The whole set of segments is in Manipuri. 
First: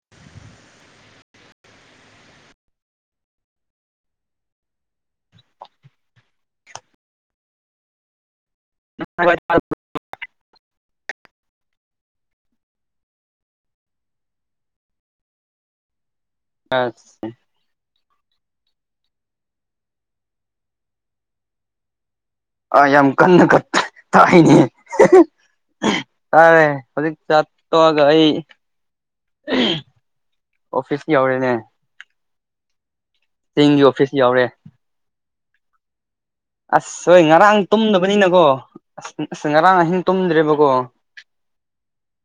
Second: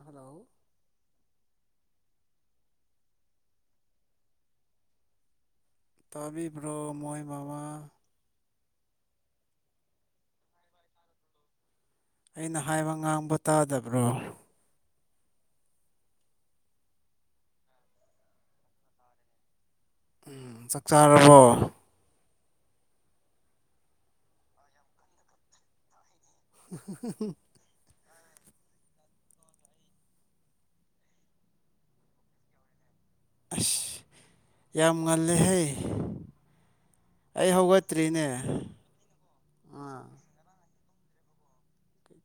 ꯍꯂꯣ ꯀꯥꯕꯤꯕ꯭ꯔꯣ ꯃꯣꯏ ꯃꯃꯥ [unintelligible] ꯑꯩꯅ ꯍꯥꯏꯕ ꯉꯥꯡꯕ ꯇꯥꯗꯕ꯭ꯔꯣ ꯑꯁꯦ ꯎ ꯆꯥꯛ ꯆꯥꯔꯕꯣ ꯑ ꯌꯥꯝ ꯀꯟꯅ ꯀꯠ ꯇꯥꯏꯅꯤ ꯆꯥꯔꯦ ꯍꯧꯖꯤꯛ ꯆꯥ ꯇꯣꯛ ꯑꯗꯨꯒ ꯑꯩ ꯑꯣꯐꯤꯁ ꯌꯧꯔꯦꯅꯦ ꯆꯤꯡꯒꯤ ꯑꯁ ꯑꯣꯐꯤꯁ ꯌꯧꯔꯦ ꯌꯥꯝ ꯉꯜꯂꯦꯍꯦ ꯑꯁ ꯍꯣꯏ ꯑꯩ ꯉꯔꯥꯡ ꯍꯧꯒꯠꯇ꯭ꯔꯤꯅꯦ ꯇꯨꯝꯗꯕꯅꯤꯅꯀꯣ ꯑꯁ ꯑꯁ ꯉꯔꯥꯡ ꯑꯍꯤꯡ ꯑꯥ ꯇꯨꯝꯗ꯭ꯔꯦꯕꯀꯣ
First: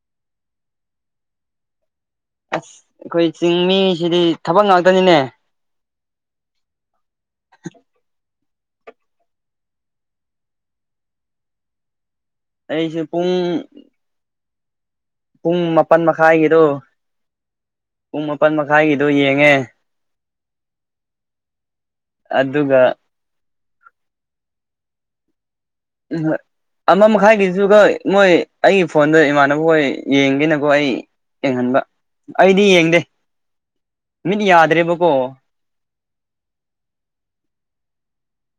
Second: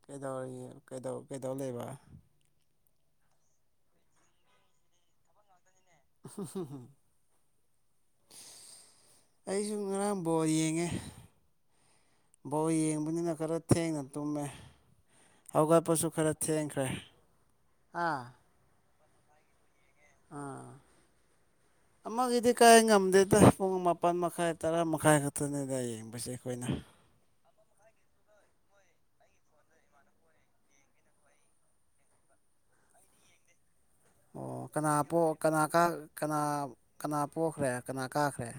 ꯀꯩꯗꯧꯔꯤ ꯀꯩꯗꯧ ꯀꯩꯗꯧ ꯂꯩꯕ ꯑꯁ ꯑꯩꯈꯣꯏ ꯆꯤꯡ ꯃꯤꯁꯤꯗꯤ ꯊꯕꯛ ꯉꯥꯛꯇꯅꯤꯅꯦ ꯍꯝ ꯑꯩꯁꯨ ꯉꯔꯥꯡ ꯕꯣꯜ ꯌꯦꯡꯉꯦ ꯕꯣꯜ ꯑꯩꯁꯨ ꯄꯨꯡ ꯌꯦꯡꯕꯅꯤꯅ ꯈꯔ ꯊꯦꯡꯅ ꯇꯨꯝꯃꯦ ꯄꯨꯡ ꯃꯥꯄꯜ ꯍꯧꯒꯠꯄꯁꯨ ꯈꯔ ꯃꯈꯥꯏꯒꯤꯗꯣ ꯊꯦꯡꯈ꯭ꯔꯦ ꯑꯥ ꯄꯨꯡ ꯃꯥꯄꯜ ꯃꯈꯥꯏꯒꯤꯗꯣ ꯌꯦꯡꯉꯦ ꯑꯥ ꯑꯃꯒꯤꯗꯤ ꯀꯥꯏ ꯑꯗꯨꯒ ꯉꯝꯗꯦꯗ ꯄꯨꯡ ꯃꯥꯄꯜ ꯃꯈꯥꯏ ꯇꯔꯥ ꯃꯥꯈꯥꯏ ꯎꯝ ꯍꯣꯏ ꯑꯃ ꯃꯈꯥꯏꯒꯤ ꯗꯨꯒ ꯃꯣꯏ ꯑꯩꯒꯤ ꯐꯣꯟꯗ ꯏꯃꯥꯟꯅꯕ ꯍꯣꯏ ꯌꯦꯡꯒꯦꯅꯀꯣ ꯑꯩ ꯌꯦꯡꯍꯟꯕ ꯑꯩꯗꯤ ꯌꯦꯡꯗꯦ ꯃꯤꯠ ꯑꯣ ꯀꯅꯥ ꯌꯥꯗ꯭ꯔꯦꯕꯀꯣ ꯀꯅꯥ ꯄꯣꯛꯈ꯭ꯔꯦ ꯀꯅꯥ ꯀꯥꯈ꯭ꯔꯦ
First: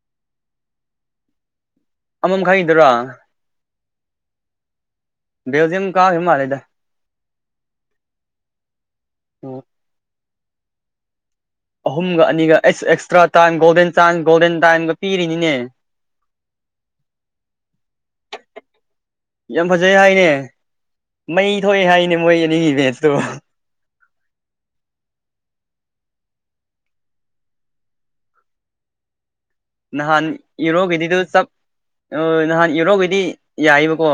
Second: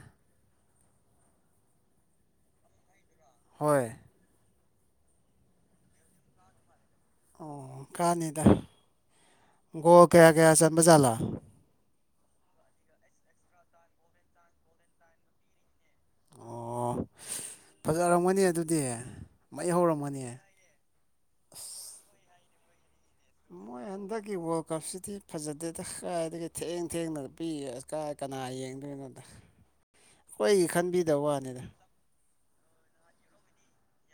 ꯑꯃ ꯃꯈꯥꯏ ꯒꯤꯗꯨꯔꯣ ꯍꯣꯏ ꯕꯦꯜꯖꯤꯌꯝ ꯀꯥꯈꯤ ꯃꯜꯂꯦꯗꯥ ꯑꯣ ꯀꯥꯅꯤꯗ ꯑꯣ ꯒꯣꯜ ꯀꯌꯥ ꯀꯌꯥ ꯆꯟꯕꯖꯥꯠꯂꯥ ꯑꯍꯨꯝꯒ ꯑꯅꯤꯒ ꯑꯩꯁ extra time golden chance golden ꯇꯥꯏꯝꯒ ꯄꯤꯔꯤꯅꯤꯅꯦ ꯑꯣ ꯐꯖꯔꯝꯒꯅꯤ ꯑꯗꯨꯗꯤ ꯌꯥꯝ ꯃꯩ ꯐꯖꯩ ꯍꯧꯔꯝꯒꯅꯤ ꯍꯥꯏꯅꯦ ꯃꯩ ꯊꯣꯛꯑꯦ ꯍꯥꯏꯅꯦ ꯃꯣꯏ ꯑꯅꯤ ꯔꯦꯁꯇꯣ ꯃꯣꯏ ꯍꯟꯗꯛꯀꯤ ꯋꯥꯔꯜ ꯀꯞꯁꯤꯗꯤ ꯐꯖꯗꯦꯗ ꯀꯗꯥꯏꯗꯒꯤ ꯊꯦꯡ ꯊꯦꯡꯅ ꯄꯤ ꯑꯁ ꯀꯥꯏ ꯀꯅꯥ ꯌꯦꯡꯗꯣꯏ ꯗ ꯅꯍꯥꯟ ꯌꯨꯔꯣꯒꯤꯗꯤꯗꯨ ꯆꯞ ꯅꯍꯥꯟ ꯌꯨꯔꯣꯒꯤꯗꯤ ꯌꯥꯏꯕꯀꯣ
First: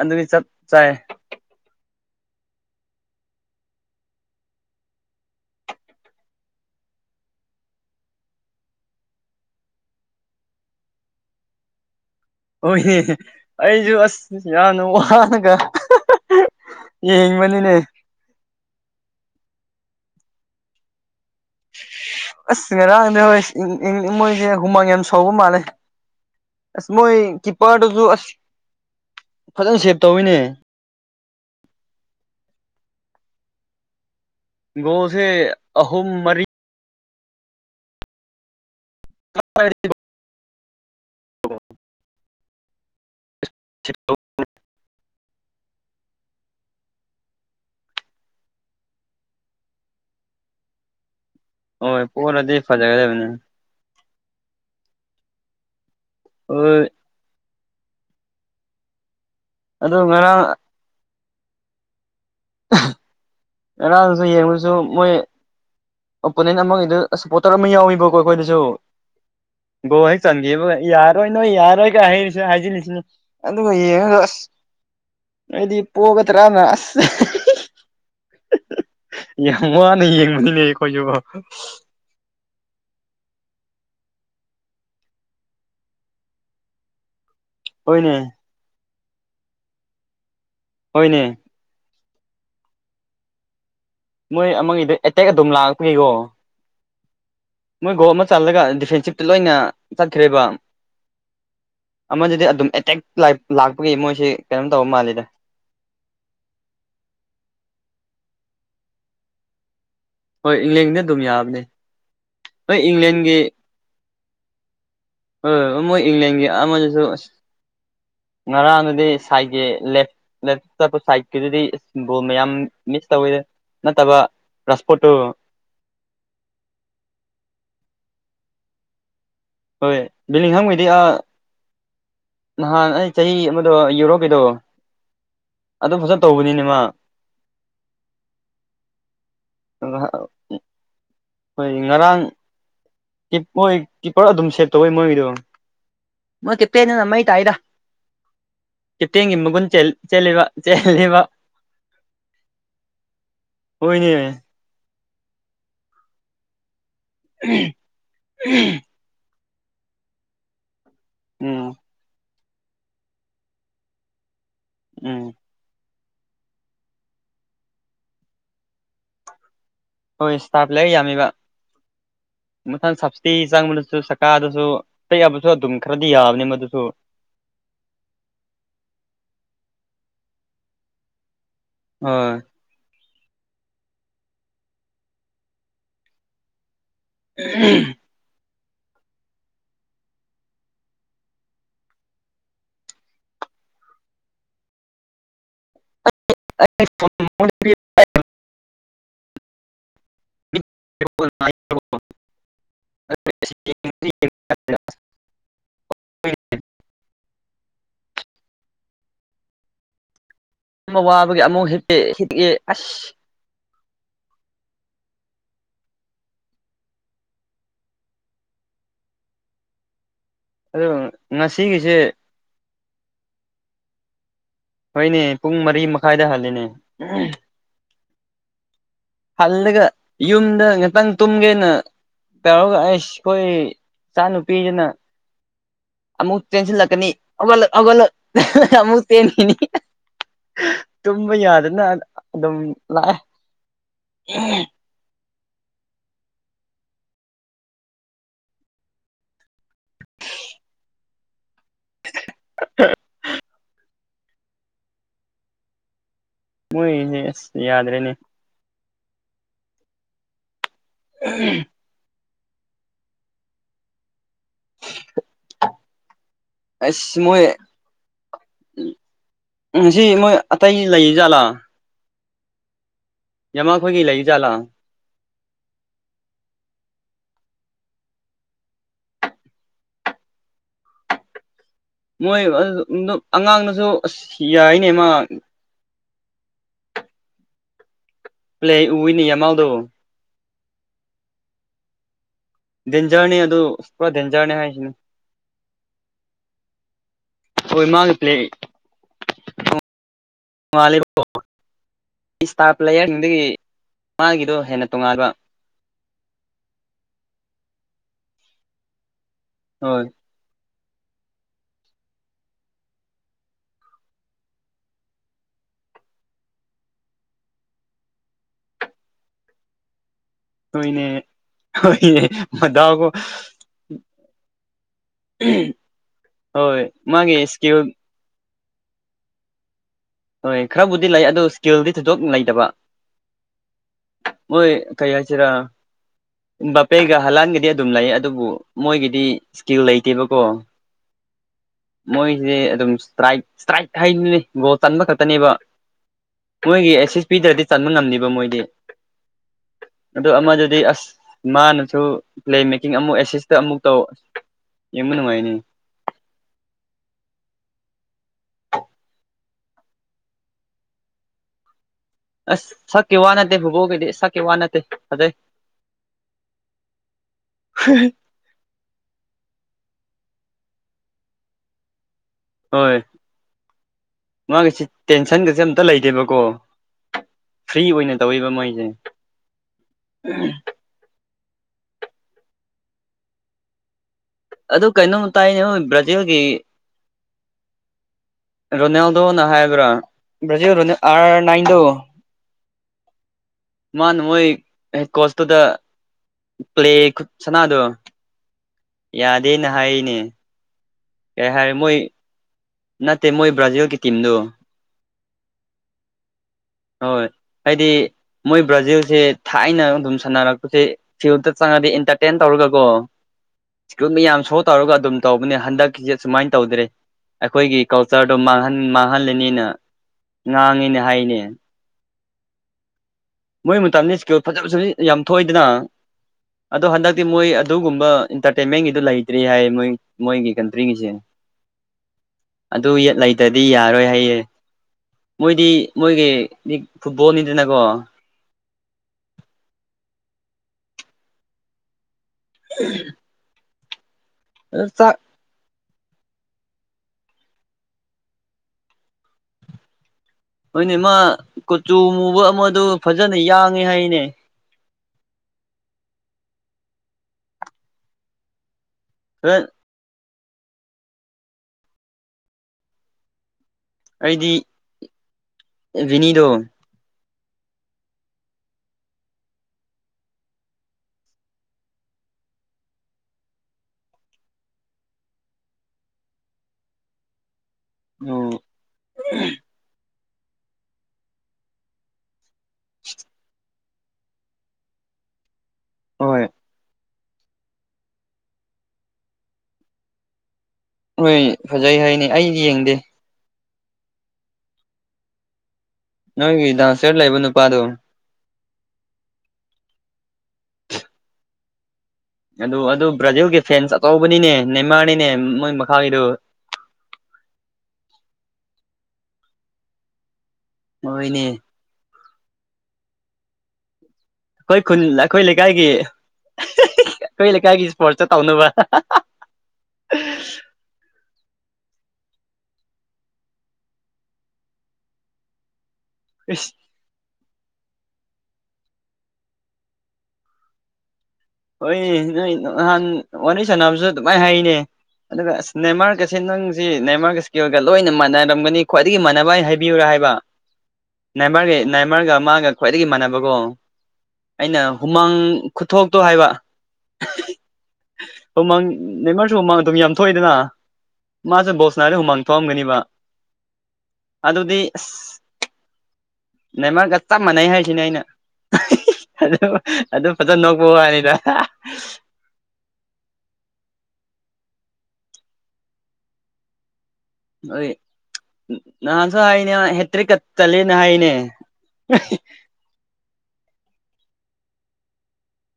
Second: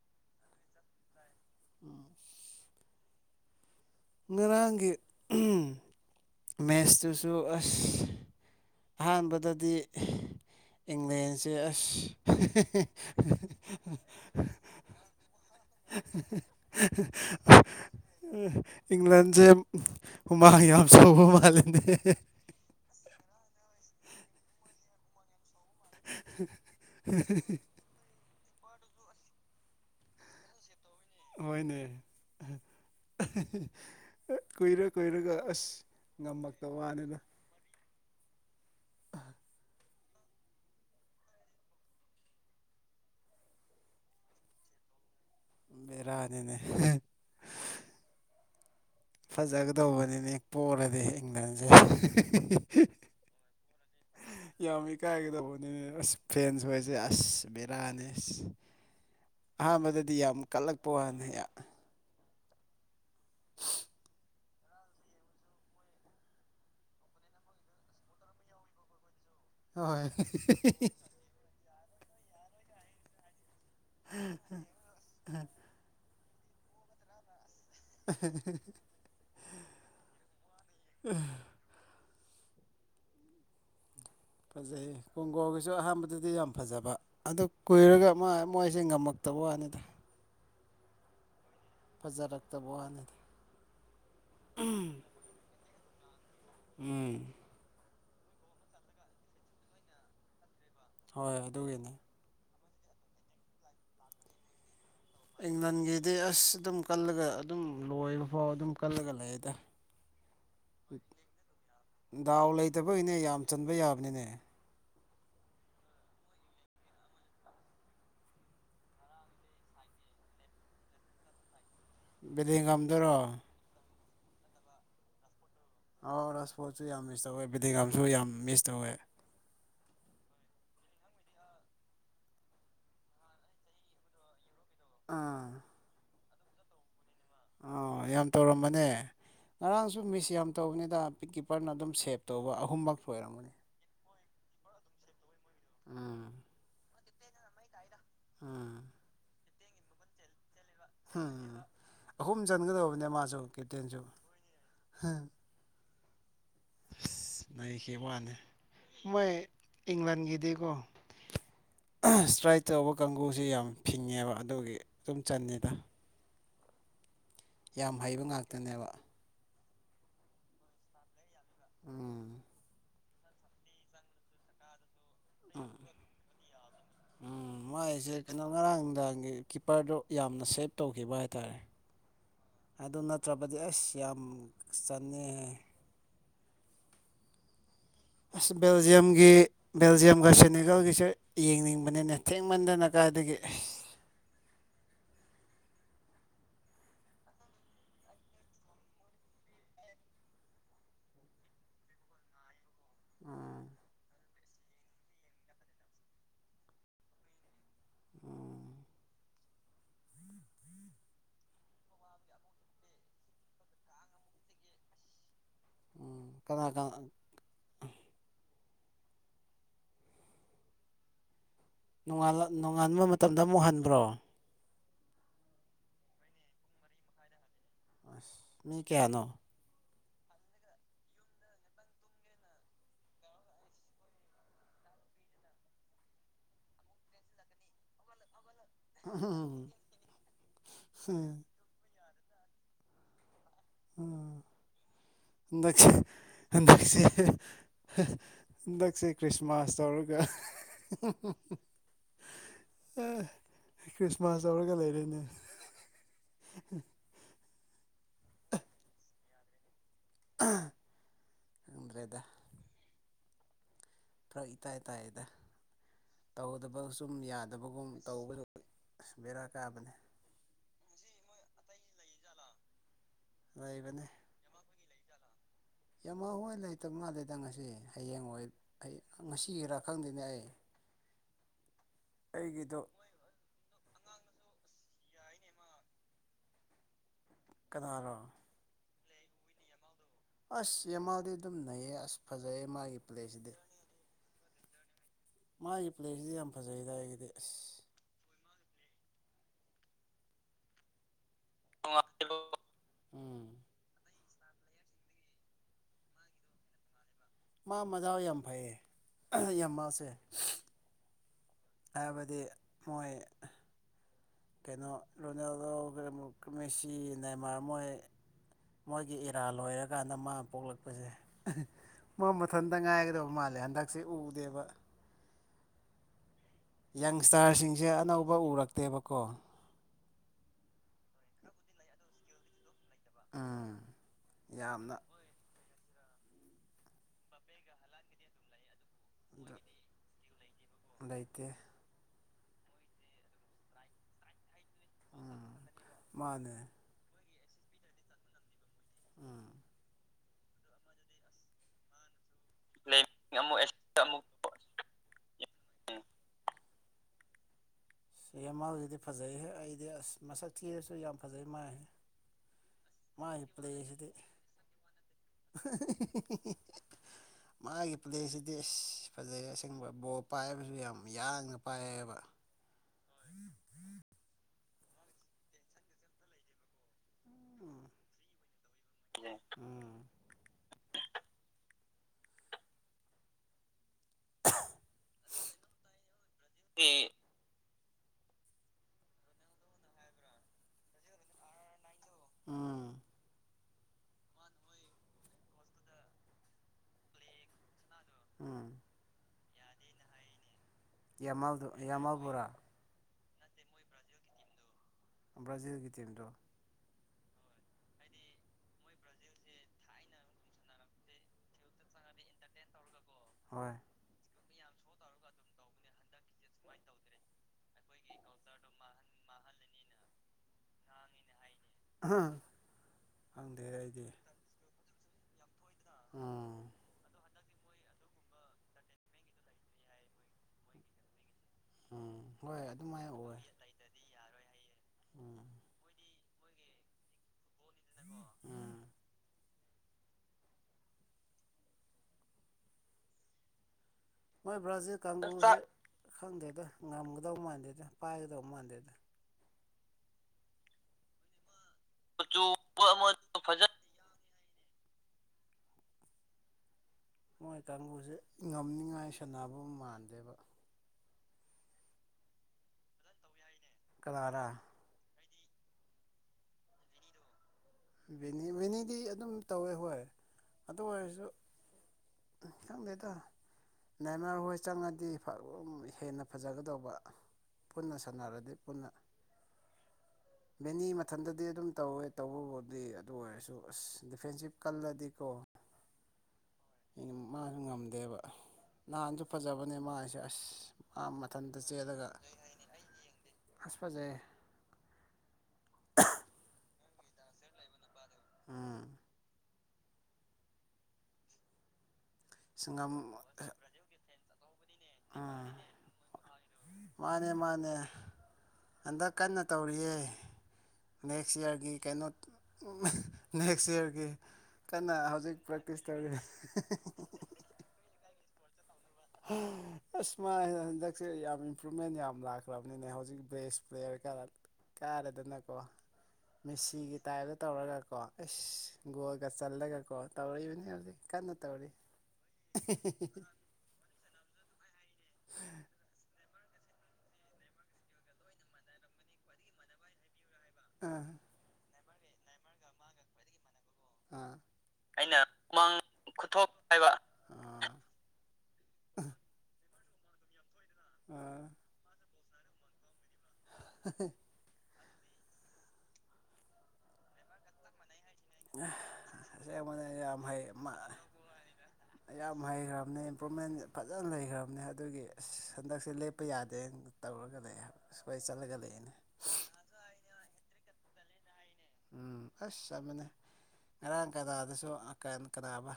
ꯑꯗꯨꯒꯤ ꯆꯞ ꯆꯥꯏ ꯉꯔꯥꯡꯒꯤ ꯃꯦꯠꯁꯇꯨꯁꯨ ꯑꯁ ꯑꯍꯥꯟꯕꯗꯗꯤ ꯏꯪꯂꯦꯟꯁꯦ ꯑꯁ ꯍꯣꯏꯍꯦ ꯑꯩꯁꯨ ꯑꯁ ꯌꯥꯝꯅ ꯋꯥꯅꯒ ꯌꯦꯡꯕꯅꯤꯅꯦ ꯏꯪꯂꯖꯦ ꯍꯨꯃꯥꯡ ꯌꯥꯝ ꯁꯧꯕ ꯃꯜ ꯑꯁ ꯉꯔꯥꯡꯗꯤ ꯍꯣꯏ ꯏꯃꯣꯏꯁꯦ ꯍꯨꯃꯥꯡ ꯌꯥꯝ ꯁꯧꯕ ꯃꯥꯜꯂꯦ ꯑꯁ ꯃꯣꯏ ꯀꯤꯞꯄꯔ ꯗꯨꯁꯨ ꯐꯖꯅ ꯁꯦꯚ ꯇꯧꯋꯤꯅꯦ ꯍꯣꯏꯅꯦ ꯀꯨꯏꯔ ꯒꯣꯜꯁꯦ ꯀꯨꯏꯔꯒ ꯑꯁ ꯑꯍꯨꯝ ꯃꯔꯤ ꯉꯝꯃꯛꯇ ꯋꯥꯅꯤꯅ ꯀ [unintelligible] ꯕꯦꯔꯥꯅꯤꯅꯦ ꯐꯖꯒꯗꯧꯕꯅꯤꯅꯦ ꯄꯣꯔꯥꯗꯤ ꯁꯦ ꯍꯣꯏ ꯄꯣꯔꯗꯤ ꯐꯖꯒꯗꯕꯅꯤ ꯌꯥꯝꯃꯤ ꯀꯥꯏꯒꯗꯕꯅꯦ ꯑꯁ ꯐꯦꯟꯁ ꯍꯣꯏ ꯍꯥꯏꯁꯦ ꯑꯁ ꯕꯦꯔꯥꯅꯤꯁ ꯑꯗꯣ ꯑꯍꯥꯟꯕꯗꯗꯤ ꯌꯥꯝ ꯉꯔꯥꯡ ꯀꯜꯂꯛꯄ ꯋꯥꯅꯤ ꯍ ꯉꯔꯥꯡꯁꯨ ꯌꯦꯡꯉꯁꯨ ꯃꯣꯏ ꯑꯣꯄꯣꯅꯦꯟ ꯑꯃꯒꯤꯗ ꯁꯄꯣꯔꯇꯔ ꯑꯃ ꯌꯥꯎꯏꯕꯀꯣ ꯑꯩꯈꯣꯏꯗꯁꯨ ꯒꯣ ꯍꯣꯏ ꯍꯩ ꯆꯟꯕ ꯌꯥꯔꯣꯏ ꯅꯣꯏ ꯌꯥꯔꯣꯏ ꯀ ꯍꯥꯏꯁ ꯍꯥꯏꯖꯤꯜꯂꯤꯁꯤꯅ ꯑꯗꯨꯒ ꯌꯦꯡꯉꯗꯣ ꯑꯁ ꯅꯣꯏꯗꯤ ꯄꯣꯛꯒ ꯇ꯭ꯔꯥꯝꯅ ꯑꯁ ꯌꯥꯝ ꯋꯥꯅ ꯌꯦꯡꯕꯅꯤꯅꯦ ꯑꯩꯈꯣꯏꯁꯨꯕ ꯐꯖꯩ ꯈꯣꯡꯒꯣꯒꯤꯁꯨ ꯑꯍꯥꯟꯕꯗꯗꯤ ꯌꯥꯝ ꯐꯖꯕ ꯑꯗꯨ ꯀꯨꯏꯔꯒ ꯍꯣꯏꯅꯦ ꯑꯃ ꯃꯣꯏꯁꯦ ꯉꯝꯃꯛꯄ ꯇꯕꯨ ꯑꯅꯤꯗ ꯍꯅꯦ ꯐꯖꯔꯛꯇꯕ ꯋꯥꯅꯗꯤ ꯃꯣꯏ ꯑꯃꯒꯤꯩꯗ ꯑꯦꯇꯦꯛ ꯑꯗꯨꯝ ꯂꯥꯛꯄꯒꯤꯀꯣ ꯎꯝ ꯃꯣꯏ ꯒꯣ ꯑꯃ ꯆꯜꯂꯒ ꯗꯤꯐꯦꯟꯁꯤꯞꯇ ꯂꯣꯏꯅ ꯆꯠꯈ꯭ꯔꯦꯕ ꯍꯣꯏꯣꯏ ꯑꯗꯨꯒꯤꯅꯤ ꯑꯃꯗꯨꯗꯤ ꯑꯗꯨꯝ ꯑꯦꯇꯦꯛ ꯂꯥꯛꯄꯒꯤ ꯃꯣꯏꯁꯦ ꯀꯩꯅꯣꯝ ꯇꯧꯕ ꯃꯥꯜꯂꯤꯗ ꯏꯪꯂꯟꯒꯤꯗꯤ ꯑꯁ ꯑꯗꯨꯝ ꯀꯜꯂꯒ ꯑꯗꯨꯝ ꯂꯣꯏꯕ ꯐꯥꯎ ꯑꯗꯨꯝ ꯀꯜꯂꯒ ꯂꯩꯗ ꯍꯣꯏ ꯏꯪꯂꯦꯟꯗꯤ ꯑꯗꯨꯝ ꯌꯥꯕꯅꯦ ꯗꯥꯎ ꯍꯣꯏ ꯂꯩꯇꯕꯒꯤꯅꯦ ꯌꯥꯝ ꯆꯟꯕ ꯌꯥꯕꯅꯤꯅꯦ ꯍ ꯃ ꯏꯪꯪꯂ꯭ꯂꯦꯟꯒꯤꯁꯨ ꯉꯔꯥꯡ ꯑꯗꯨꯗꯤ ꯁꯥꯏꯠꯒꯤ ꯂꯦꯐ ꯂꯦꯐ ꯆꯠꯄ ꯁꯥꯏꯠꯀꯤꯗꯨꯗꯤ ꯕꯣꯜ ꯃꯌꯥꯝ ꯃꯤꯁ ꯇꯧꯋꯤ ꯕꯦꯂꯤꯡꯒꯥꯝꯗꯨꯔꯣ ꯅꯠꯇꯕ ꯔꯁꯄꯣꯔꯠꯇꯨ ꯑ ꯔ ꯏꯁꯄꯣꯔꯠꯁꯨ ꯌꯥꯝ ꯃꯤꯁ ꯇꯧꯋꯦ ꯕ꯭ꯔꯤꯗꯤꯤꯡꯒꯥꯁꯨ ꯌꯥꯝ ꯃꯤꯁ ꯇꯧꯋꯦ ꯍꯣꯏ ꯑꯗꯨ ꯅꯤꯡꯈꯥꯡꯉꯩꯗꯤ ꯅꯍꯥꯟ ꯑꯩ ꯆꯍꯤ ꯑꯃꯗꯣ ꯌꯨꯔꯣꯀꯤꯗꯣ ꯑꯥ ꯇꯧꯕꯅꯤꯅꯦ ꯃꯥ ꯑ ꯌꯥꯝ ꯇꯧꯔꯝꯕꯅꯦ ꯉꯔꯥꯡꯁꯨ ꯃꯤꯁ ꯌꯥꯝ ꯇꯧꯕꯅꯤꯗ ꯄꯤꯛꯀꯤꯤꯞꯄꯔꯅ ꯑꯗꯨꯝ ꯁꯦꯞ ꯇꯧꯕ ꯑꯍꯨꯝꯃꯛ ꯑꯣꯏꯔꯝꯒꯅꯤ ꯄꯣꯏ ꯤꯞꯄꯔ ꯑꯗꯨꯝ ꯁꯦꯞ ꯇꯧꯋ ꯃꯣꯏꯒꯤꯗꯣ ꯎꯝ ꯃꯣꯏ ꯀꯦꯞꯇꯦꯟꯗꯅ ꯃꯩ ꯇꯥꯏꯗ ꯎꯝ ꯆꯠꯇ ꯌꯦ ꯃꯒꯨꯟ ꯆꯦꯜ ꯆꯦꯦꯜꯕ ꯎꯝ ꯑꯍꯨꯝ ꯆꯟꯒꯗꯕꯅꯦ ꯃꯥꯁꯨ ꯀꯦꯇꯦꯟꯁꯨ ꯍꯣꯏꯅꯦ ꯎꯝ ꯑꯁ ꯂꯩꯈꯤ ꯋꯥꯅꯦ ꯃꯣꯏ ꯏꯪꯂꯦꯟꯒꯤꯗꯤꯀꯣ ꯎꯝ ꯏꯁꯇ꯭ꯔꯥꯏꯛ ꯇꯧꯕ ꯀꯥꯡꯒꯨꯁꯦ ꯌꯥꯝ ꯐꯤꯡꯉꯦꯕ ꯑꯗꯨꯒꯤ ꯑꯗꯨꯝ ꯎꯝ ꯆꯟꯉꯦꯗ ꯌꯥꯝ ꯍꯩꯕ ꯉꯥꯛꯇꯅꯦꯕ ꯍꯣꯏ ꯏꯁꯇꯥꯐ ꯂꯩꯔ ꯌꯥꯝꯃꯤꯕ ꯎꯝ ꯃꯊ ꯇꯤ ꯆꯥꯡꯁꯨ ꯁꯀꯥꯁꯨ ꯎꯝ ꯎꯝ ꯃꯥꯏꯁꯦ ꯀꯩꯅꯣ ꯉꯔꯥꯡꯗꯥꯒꯤ ꯀꯤꯞꯄꯔꯗꯣ ꯌꯥꯝꯅ ꯁꯦꯞ ꯇꯧꯈꯤꯕ ꯍꯥꯏꯇꯥꯔꯦ ꯑꯥ ꯑꯗꯨ ꯅꯠꯇ꯭ꯔꯕꯗꯤ ꯑꯁ ꯌꯥꯝ ꯆꯅꯩ ꯎ ꯑꯁ ꯕꯦꯜꯖꯤꯌꯝꯒꯤ ꯕꯦꯜꯖꯤꯌꯝꯒ ꯁꯦꯅꯤꯒꯜꯒꯤꯁꯨꯦ ꯌꯦꯡꯅꯤꯡꯕꯅꯤꯅꯦ ꯊꯦꯡꯃꯟꯗꯅ ꯀꯥꯏꯗꯒꯤ ꯎꯝ [inaudible] ꯎꯝ ꯌꯥꯝ ꯋꯥꯕꯒꯤ ꯑꯃꯨꯛ ꯍꯤꯞꯄꯦ ꯍꯤꯠꯑꯦ ꯑꯁ ꯀꯅꯥ ꯀꯅꯥ ꯑꯗꯣ ꯉꯁꯤꯒꯤꯁꯦ ꯅꯣꯡꯉꯥꯜꯂ ꯅꯣꯡꯉꯥꯟꯕ ꯃꯇꯝꯗ ꯑꯃꯨꯛ ꯍꯟꯕ꯭ꯔꯣ ꯍꯣꯏꯅꯦ ꯄꯨꯡ ꯃꯔꯤ ꯃꯈꯥꯏꯗ ꯍꯜꯂꯤꯅꯦ ꯑꯁ ꯀꯌꯥꯅꯣ ꯍꯜꯂꯒ ꯌꯨꯝꯗ ꯉꯥꯛꯇꯪ ꯇꯨꯝꯒꯦꯅ ꯇꯧꯔꯒ ꯑꯩꯁ ꯑꯩꯈꯣꯏ ꯏꯆꯥ ꯅꯨꯨꯄꯤꯁꯤꯅ ꯑꯃꯨꯛ ꯇꯦꯟꯁꯤꯟꯂꯀꯅꯤ ꯍꯧꯒꯠꯂꯣ ꯍꯧꯒꯠꯂꯣ ꯑꯃꯨꯛ ꯇꯦꯟꯈꯤꯅꯤ ꯇꯨꯝꯕ ꯌꯥꯗꯅꯅ ꯑꯗꯨꯝ ꯂꯥꯛꯑꯦ ꯗꯁ ꯗꯁꯤ ꯗꯁꯤ ꯀ꯭ꯔꯤꯁꯃꯥꯁ ꯇꯧꯔꯒ ꯈ꯭ꯔꯤꯁꯃꯥꯁ ꯌꯧꯔꯒ ꯂꯩꯔꯦꯅꯦ ꯃꯣꯏꯁꯦ ꯑꯁ ꯌꯥꯗ꯭ꯔꯦꯅꯦ [inaudible] ꯐꯔꯛ ꯏꯇꯥꯏ ꯇꯥꯏꯗ ꯇꯧꯗꯕ ꯁꯨꯝ ꯑꯁ ꯃꯣꯏ ꯌꯥꯗꯕꯒꯨꯝ ꯇꯧꯕꯁꯨ ꯉꯁꯤ ꯃꯣꯏ ꯑꯇꯩ ꯂꯩ ꯖꯥꯠꯂꯥ ꯌꯦꯃꯥꯈꯣꯏꯒꯤ ꯂꯩ ꯖꯥꯠꯂꯥ [inaudible] ꯌꯥꯝ ꯃꯍ ꯍꯣꯏ ꯂꯩꯇꯕ ꯃꯥꯜꯂꯦꯗ ꯉꯁꯤ ꯍꯌꯦꯡ ꯍ ꯉꯁꯤꯒꯤꯔ ꯈꯪꯗꯦꯅꯦ ꯑꯩ [inaudible] ꯃꯣꯏ ꯑꯩꯒꯤꯗꯣ ꯑꯉꯥꯡꯅꯁꯨ ꯑꯁ ꯌꯥꯏꯅꯦ ꯃꯥ ꯀꯅꯥꯅꯣ ꯄꯂꯦ ꯎꯅꯤ ꯌꯥꯃ ꯑꯣꯗ ꯑꯁ ꯌꯃꯗ ꯑꯗꯨꯝ ꯅꯌꯦ ꯑꯁ ꯐꯖꯩꯌꯦ ꯃꯥꯒꯤ ꯗꯦꯟꯖꯥꯔꯅꯤ ꯄ꯭ꯂꯦꯁꯤꯗꯤ ꯑꯗꯨ ꯄꯨꯔꯥ ꯗꯦꯟꯖꯥꯔꯅꯤ ꯍꯥꯏꯁꯤꯅꯤ ꯃꯥꯒꯤ ꯄ꯭ꯂꯦꯁꯁꯤꯗꯤ ꯌꯥꯝ ꯐꯖꯩꯗ ꯑꯩꯒꯤꯗꯤ ꯑꯁ ꯍꯣꯏ ꯃꯥꯒꯤ ꯄ꯭ꯂꯦ ꯎꯝ [unintelligible] ꯃꯥꯒꯤꯗꯣ ꯍꯦꯟꯅ ꯇꯣꯉꯥꯟꯕ ꯃꯥ ꯃꯗꯥꯎ ꯌꯥꯝ ꯐꯩꯌꯦ ꯌꯥꯝ ꯍꯣꯏ ꯃꯥꯁꯦ ꯇꯕꯗꯤ ꯃꯣꯏ ꯀꯩꯅꯣ ꯂꯣꯗ ꯃꯦꯁꯤ ꯅꯥꯏꯃꯥꯔꯃꯣꯏ ꯃꯣꯏꯒꯤ ꯏꯔꯥꯜ ꯂꯣꯏꯔꯀꯥꯟꯗ ꯃꯥ ꯍꯣꯏꯅꯦ ꯄꯣꯛꯂꯛꯄꯁꯦ ꯍꯣꯏꯅꯦ ꯃ ꯃꯊꯟꯇ ꯃꯗꯥꯎꯀꯣ ꯉꯥꯏꯒꯗꯕ ꯃꯥꯜꯂꯦ ꯍꯟꯗꯛꯁꯦ ꯎꯗꯦꯕ ꯎꯝ ꯌꯪꯁꯇꯥꯔꯁꯤꯡꯁꯦ ꯑꯅꯧꯕ ꯎꯔꯛꯇꯦꯕꯀꯣ ꯍꯣꯏ ꯈꯔꯕꯨꯗꯤ ꯂꯩ ꯑꯗꯨꯣ ꯏꯁꯀꯤꯜꯗꯤ ꯊꯣꯏꯗꯣꯛ ꯂꯩꯇꯕ ꯎꯝ ꯍꯣꯏ ꯌꯥꯝꯅ ꯀꯩꯍꯥꯢꯁꯤꯔꯥ ꯕꯥꯄꯦꯒ ꯍꯂꯥꯟꯒꯗꯤ ꯑꯗꯨꯝ ꯂꯩ ꯑꯗꯨꯕꯨ ꯃꯣꯏꯒꯤꯗꯤ ꯏꯁꯀꯤꯜ ꯂꯩꯇꯦꯕꯀꯣ ꯂꯩꯇꯦ ꯃꯣꯏ ꯑꯗꯨꯝ ꯏꯁꯇ꯭ꯔꯥꯏꯛ ꯍꯥꯏꯗꯨꯅꯤ ꯒꯣꯜ ꯆꯟꯕ ꯈꯛꯇꯅꯦꯕ ꯎꯝ ꯃꯥꯅꯦ ꯃꯣꯏꯒꯤꯁꯤ ꯄꯤꯗ꯭ꯔꯗꯤ ꯆꯟꯕ ꯉꯝꯅꯦꯕ ꯃꯣꯏꯗꯤ ꯎꯝ ꯑꯗꯨ ꯑꯃꯗꯨꯗꯤ ꯑꯁ ꯃꯥꯅꯁꯨ ꯄ꯭ꯂꯦ ꯃꯦꯀꯤꯡ ꯑꯃꯨꯛ ꯑꯦꯁꯤꯁꯇ ꯑꯃꯨꯛ ꯇꯧ ꯌꯦꯡꯕ ꯅꯨꯡꯉꯥꯏꯅꯤ ꯁꯤ ꯃꯥꯥꯎꯁꯤꯗꯤ ꯐꯖꯩꯍꯦ ꯑꯩꯗꯤ ꯑꯁ ꯃꯁꯛ ꯊꯤꯔꯁꯨ ꯌꯥꯝ ꯐꯖꯩ ꯃꯥꯏꯍꯦ ꯑꯁ ꯁꯛꯀꯤ ꯋꯥ ꯅꯠꯇꯦ ꯚꯣꯕꯣꯛꯈꯩꯗꯤ ꯁꯛꯀꯤ ꯋꯥ ꯅꯠꯇꯦ ꯑꯗꯩ ꯃꯥꯒꯤ ꯄ꯭ꯂꯦꯁꯁꯤꯗꯤ ꯑꯁ ꯐꯖꯩ ꯑꯁꯦꯡꯕ ꯕꯣꯞ ꯄꯥꯏꯕꯁꯨ ꯌꯥꯝ ꯌꯥꯡꯅ ꯄꯥꯏꯌꯦꯕ ꯍꯣꯏ ꯃꯥꯒꯤꯁꯤ ꯇꯦꯟꯁꯟꯒꯁꯦ ꯑꯝꯇ ꯂꯩꯇꯦꯕꯀꯣ ꯐ꯭ꯔꯤ ꯎꯝ ꯑꯣꯏꯅ ꯇꯧꯕ ꯃꯣꯏꯁꯦ ꯎꯝ ꯑꯗꯨ ꯀꯩꯅꯣꯝꯇꯥꯏꯅꯦ ꯍꯣꯏ ꯕ꯭ꯔꯥꯖꯤꯜꯒꯤ ꯔꯣꯅꯥꯜꯗꯣꯅ ꯍꯥꯏꯕ꯭ꯔꯥ ꯕ꯭ꯔꯖꯤ ꯑꯥꯔ ꯅꯥꯏꯟꯗꯣ ꯎꯝ ꯃꯥꯅ ꯃꯣꯏ ꯍ ꯀꯣꯁꯇꯨꯗ ꯄ꯭ꯂꯦ ꯁꯅꯥꯗꯣ ꯎꯝ ꯌꯥꯗꯦꯅ ꯍꯥꯏꯅꯦ ꯌꯥꯃꯜ ꯌꯥꯃꯜꯕꯣꯔꯥ ꯅꯦ ꯃꯣꯏ ꯭ꯔꯥꯖꯤꯜ ꯀ ꯇꯤꯝꯅꯣ ꯕ꯭ꯔꯥꯖꯤꯜꯒꯤ ꯇꯤꯝꯗ ꯍꯣꯏ ꯍꯥꯏꯗꯤ ꯃꯣꯏ ꯕ꯭ꯔꯥꯖꯤꯜꯁꯦ ꯊꯥꯏꯅ ꯑꯗꯨꯝ ꯁꯥꯟꯅꯔꯛꯄꯁꯦ ꯐꯤꯜꯗ ꯆꯪꯉꯗꯤ ꯑꯦꯟꯇꯔꯇꯦꯟ ꯇꯧꯔꯒ ꯀꯣ ꯍꯣꯏ ꯁꯀꯨꯜ ꯃꯌꯥꯝ ꯁꯣ ꯇꯧꯔꯒ ꯑꯗꯨꯝ ꯇꯧꯕꯅꯦ ꯍꯟꯗꯛꯁꯦ ꯁꯨꯃꯥꯏꯅ ꯇꯧꯗ꯭ꯔꯦ ꯑꯩꯈꯣꯏꯒꯤ ꯀꯜꯆꯔꯗꯣ ꯃꯥꯡꯍꯟ ꯃꯥꯡꯍꯜꯂꯅꯤꯅ ꯉꯥꯡꯉꯤꯅ ꯍꯥꯏꯅꯦ ꯍꯥꯥ ꯃꯣꯏ ꯃꯇꯗ ꯏꯁꯀꯌꯣꯔ ꯐꯖꯕꯁꯨ ꯌꯥꯝ ꯊꯣꯛꯏꯗꯅ ꯎꯝ ꯑꯗꯣ ꯍꯟꯗꯛꯇꯤ ꯃꯣꯏ ꯑꯗꯨꯒꯨꯝꯕ ꯏꯟꯇꯔꯇꯦꯟꯃꯦꯟꯒꯤꯗꯨꯣ ꯂꯩꯇ꯭ꯔꯤ ꯍꯥꯏ ꯃꯣꯏ ꯃꯣꯏꯒꯤ ꯀꯟꯇ꯭ꯔꯤꯒꯤꯁꯦ ꯎꯝ ꯍꯣꯏ ꯑꯗꯨ ꯑꯗꯨꯃꯥꯏꯅ ꯑꯣꯏ ꯂꯩꯇꯗꯤ ꯌꯥꯔꯣꯏ ꯍꯥꯏꯌꯦ ꯎꯝ ꯃꯣꯏꯗꯤ ꯃꯣꯏꯒꯤ ꯕꯣꯅꯤꯗꯅꯅꯥꯀꯣ ꯎꯝ [unintelligible] ꯃꯣꯏ ꯑꯗꯨ ꯕ꯭ꯔꯥꯖꯤꯜ ꯆꯥꯛ ꯀ ꯈꯪꯗꯦꯗ ꯉꯝꯒꯗꯧ ꯃꯥꯟꯗꯦꯗ ꯄꯥꯏꯒꯗꯧ ꯃꯥꯟꯗꯦꯗ ꯍꯣꯏꯅꯦ ꯏ ꯃꯥ ꯀꯆꯨ ꯃꯨꯕ ꯑꯃꯗꯨ ꯐꯖꯅ ꯌꯥꯡꯉꯦ ꯍꯥꯏꯅꯦ ꯃꯣꯏ ꯀꯥꯡꯕꯨꯁꯦ ꯉꯝꯅꯤꯉꯥꯏ ꯁꯥꯟꯅꯕ ꯈꯔ ꯃꯥꯟꯗꯦꯕ ꯀꯥꯔꯥ ꯅꯤꯗꯣ ꯚꯦꯅꯤꯗꯤ ꯑꯗꯨꯝ ꯇꯧꯋꯦ ꯍꯣꯏ ꯑꯗꯨ ꯑꯣꯏꯔꯁꯨ ꯂꯩꯣꯏꯗ ꯅꯥꯏꯃꯔ ꯍꯣꯏ ꯆꯪꯉꯗꯤ ꯍꯦꯟꯅ ꯐꯖꯒꯗꯧꯕ ꯄꯨꯟꯅ ꯑꯣ ꯁꯥꯟꯅꯔꯗꯤ ꯄꯨꯟꯅ ꯕꯦꯅꯤ ꯃꯊꯟꯗꯗꯤ ꯑꯗꯨꯝ ꯇꯧꯋꯦ ꯇꯧꯕ ꯗꯤ ꯑꯗꯨ ꯑꯣꯏꯔꯁꯨ ꯑꯁ ꯗꯤꯐꯦꯟꯁꯤꯞ ꯀꯜꯂꯗꯤꯀꯣ ꯍꯣꯏ ꯃꯥꯁꯨ ꯉꯝꯗꯦꯕ ꯅꯍꯥꯟꯁꯨ ꯐꯖꯕꯅꯦ ꯃꯥꯁꯦ ꯑꯁ ꯃꯥ ꯍꯣꯏ ꯃꯊꯟꯇ ꯐꯖꯩ ꯆꯦꯜꯂꯒ ꯍꯥꯏꯅꯤ ꯑꯩ ꯌꯦꯡꯗꯦ ꯑꯁ ꯄꯖꯩ ꯅꯣꯏꯗꯥꯁꯦꯔ ꯂꯩꯕ ꯅꯨꯄꯥꯗꯣ ꯑꯥ ꯑꯗꯨ ꯁꯪꯒꯝ ꯑꯗꯨ ꯕ꯭ꯔꯥꯖꯤꯜꯒꯤ ꯐꯦꯟꯁ ꯑꯆꯧꯕꯅꯤꯅꯦ ꯅꯅꯤꯃꯥꯅꯤꯅꯦ ꯎꯝ ꯃꯣꯏ ꯃꯈꯥꯒꯤꯗꯨ ꯃꯥꯅꯦ ꯃꯥꯅꯦ ꯍꯟꯗꯛ ꯀꯟꯅ ꯇꯧꯔꯤꯌꯦ ꯅꯦꯛꯁ ꯍꯣꯏꯅꯦ ꯏꯌꯥꯔꯒꯤ ꯀꯩꯅꯣ ꯅꯦꯛꯁ ꯏꯌꯥꯔꯒꯤ ꯑꯩꯈꯣꯏ ꯀꯟꯅ ꯈꯨꯟ ꯍꯧꯖꯤꯛ ꯑꯩꯈꯣꯏ ꯄ꯭ꯔꯦꯛꯇꯤꯁ ꯂꯩꯀꯥꯏꯒꯤ ꯇꯧꯔꯤ ꯑꯩꯈꯣꯏ ꯂꯩꯀꯥꯏꯒꯤ ꯏꯁꯄꯣꯔꯠꯇ ꯇꯧꯅꯕ ꯑꯁꯃ ꯗꯁ ꯌꯥꯃꯤ ꯏꯝꯄ꯭ꯔꯨꯚꯃꯦꯟ ꯌꯥꯝ ꯂꯥꯛꯈ꯭ꯔꯕꯅꯤꯅꯦ ꯍꯧꯖꯤꯛ ꯕꯦꯁ ꯄ꯭ꯂꯦꯌꯔ ꯀꯥꯔꯦꯗꯅꯀꯣ ꯃꯤꯦꯁꯤꯒꯤ ꯇꯥꯏꯞꯇ ꯇꯧꯔꯒ ꯀꯣ ꯏꯁꯁ ꯒꯣꯒ ꯆꯜꯂꯒ ꯀꯣ ꯇꯧꯔꯛꯏꯕꯅꯤ ꯍꯧꯖꯤꯛ ꯀꯟꯅ ꯇꯧꯔꯤ ꯍꯣꯏꯅꯦ ꯅꯣꯏ ꯅꯍꯥꯟ ꯋꯥꯔꯤ ꯁꯥꯟꯅꯕꯁꯨ ꯑꯗꯨꯃꯥꯏꯅ ꯍꯅꯦ ꯑꯗꯨꯒ ꯅꯦꯃꯥꯔꯀꯁ ꯅꯪꯁꯤ ꯅꯦꯃꯥꯔꯒꯁꯀꯤ ꯑꯣꯏꯒ ꯂꯣꯏꯅ ꯃꯥꯟꯅꯔꯝꯒꯅꯤ ꯈ꯭ꯋꯥꯏꯗꯒꯤ ꯃꯥꯟꯅꯕ ꯍꯥꯏꯅ ꯍꯥꯏꯕꯤꯌꯨꯔꯥ ꯍꯥꯏꯕ ꯑꯥ ꯏꯃꯔꯒ ꯅꯥꯏꯃꯔꯒ ꯃꯥꯒ ꯈ꯭ꯋꯥꯏꯗꯒꯤ ꯃꯥꯟꯅꯕꯀꯣ ꯑꯥ ꯑꯩꯅ ꯍꯨꯃꯥꯡ ꯈꯨꯊꯣꯛ ꯍꯥꯏꯕ ꯑꯥ ꯍꯨꯃꯥꯡ ꯅꯃꯔꯁꯨ ꯍꯨꯃꯥꯡ ꯑꯗꯨꯝ ꯌꯥꯝ ꯊꯣꯛꯑꯦꯗꯅ ꯑꯥ ꯃꯥꯁꯦ ꯕꯣꯁꯅꯥꯗꯤ ꯍꯨꯃꯥꯡ ꯊꯣꯛꯑꯝꯒꯅꯤꯕ ꯑꯗꯨꯗꯤ ꯅꯦꯃꯥꯔꯒ ꯆꯞ ꯃꯥꯟꯅꯩ ꯍꯥꯏꯁꯤꯅꯦ ꯑꯩꯅ ꯑꯁꯦꯡꯕꯅꯦ ꯌꯥꯝ ꯑꯗꯨꯗ ꯍꯩ ꯐꯖꯅꯧ ꯃꯥ ꯌꯥꯝ ꯍꯩꯈ꯭ꯔꯕꯅꯦ ꯏꯝꯄ꯭ꯔꯨꯚꯃꯦꯟ ꯐꯖꯅ ꯂꯩꯈ꯭ꯔ ꯅꯦ ꯑꯗꯨꯒꯤ ꯑꯁ ꯍꯟꯗꯛꯁꯦ ꯂꯦꯞꯄ ꯌꯥꯗꯦ ꯇꯧꯔꯒ ꯂꯩ ꯍꯣꯏ ꯍꯥꯏꯕ ꯁꯣꯏ ꯆꯠꯂꯒ ꯂꯩꯅꯦ ꯅꯍꯥꯟꯁꯨ ꯍꯥꯏꯅꯦ ꯍꯦꯇ꯭ꯔꯤꯛꯀ ꯆꯜꯂꯦꯅ ꯍꯥꯏꯅꯦ ꯎꯝ ꯑꯁ ꯆꯟꯕꯅꯦ ꯉꯔꯥꯡ ꯀꯅꯥꯗꯁꯨ ꯀꯅꯥꯕ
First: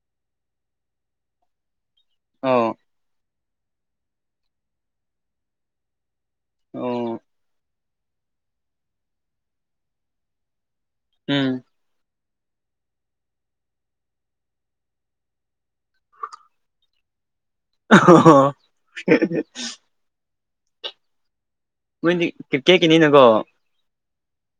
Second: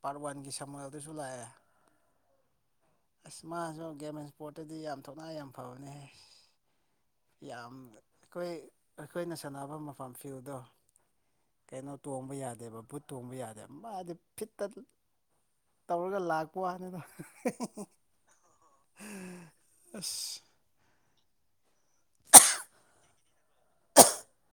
ꯄꯥꯔꯠ ꯋꯥꯟꯒꯤ ꯁꯃꯜꯗꯨꯁꯨ ꯂꯥꯛꯑꯦ ꯑꯧ ꯑꯁ ꯃꯥꯁꯨ ꯒꯦꯝ ꯑꯦꯟ ꯏꯁꯄꯣꯔꯠꯇꯗꯤ ꯌꯥꯝ ꯊꯧꯅꯥ ꯌꯥꯝ ꯐꯕꯅꯦ ꯑꯣ ꯌꯥꯝ ꯑꯩꯈꯣꯏ ꯑꯩꯈꯣꯏꯅ ꯁꯥꯟꯅꯕ ꯃꯄꯥꯥꯟ ꯐ꯭ꯌꯨꯗꯣ ꯎꯝ ꯇꯣꯡꯕ ꯌꯥꯗꯦꯕ ꯕꯨꯠ ꯇꯣꯡꯕ ꯌꯥꯗꯦꯕ ꯃꯥꯗꯤ ꯐꯤꯠꯇ ꯇꯧꯔꯒ ꯂꯥꯛꯄ ꯋꯥꯅꯤꯗ [inaudible] ꯑꯁ ꯃꯣꯏꯗꯤ ꯀꯔꯤꯛꯀꯦꯠ ꯀꯤꯅꯤꯅꯒꯣ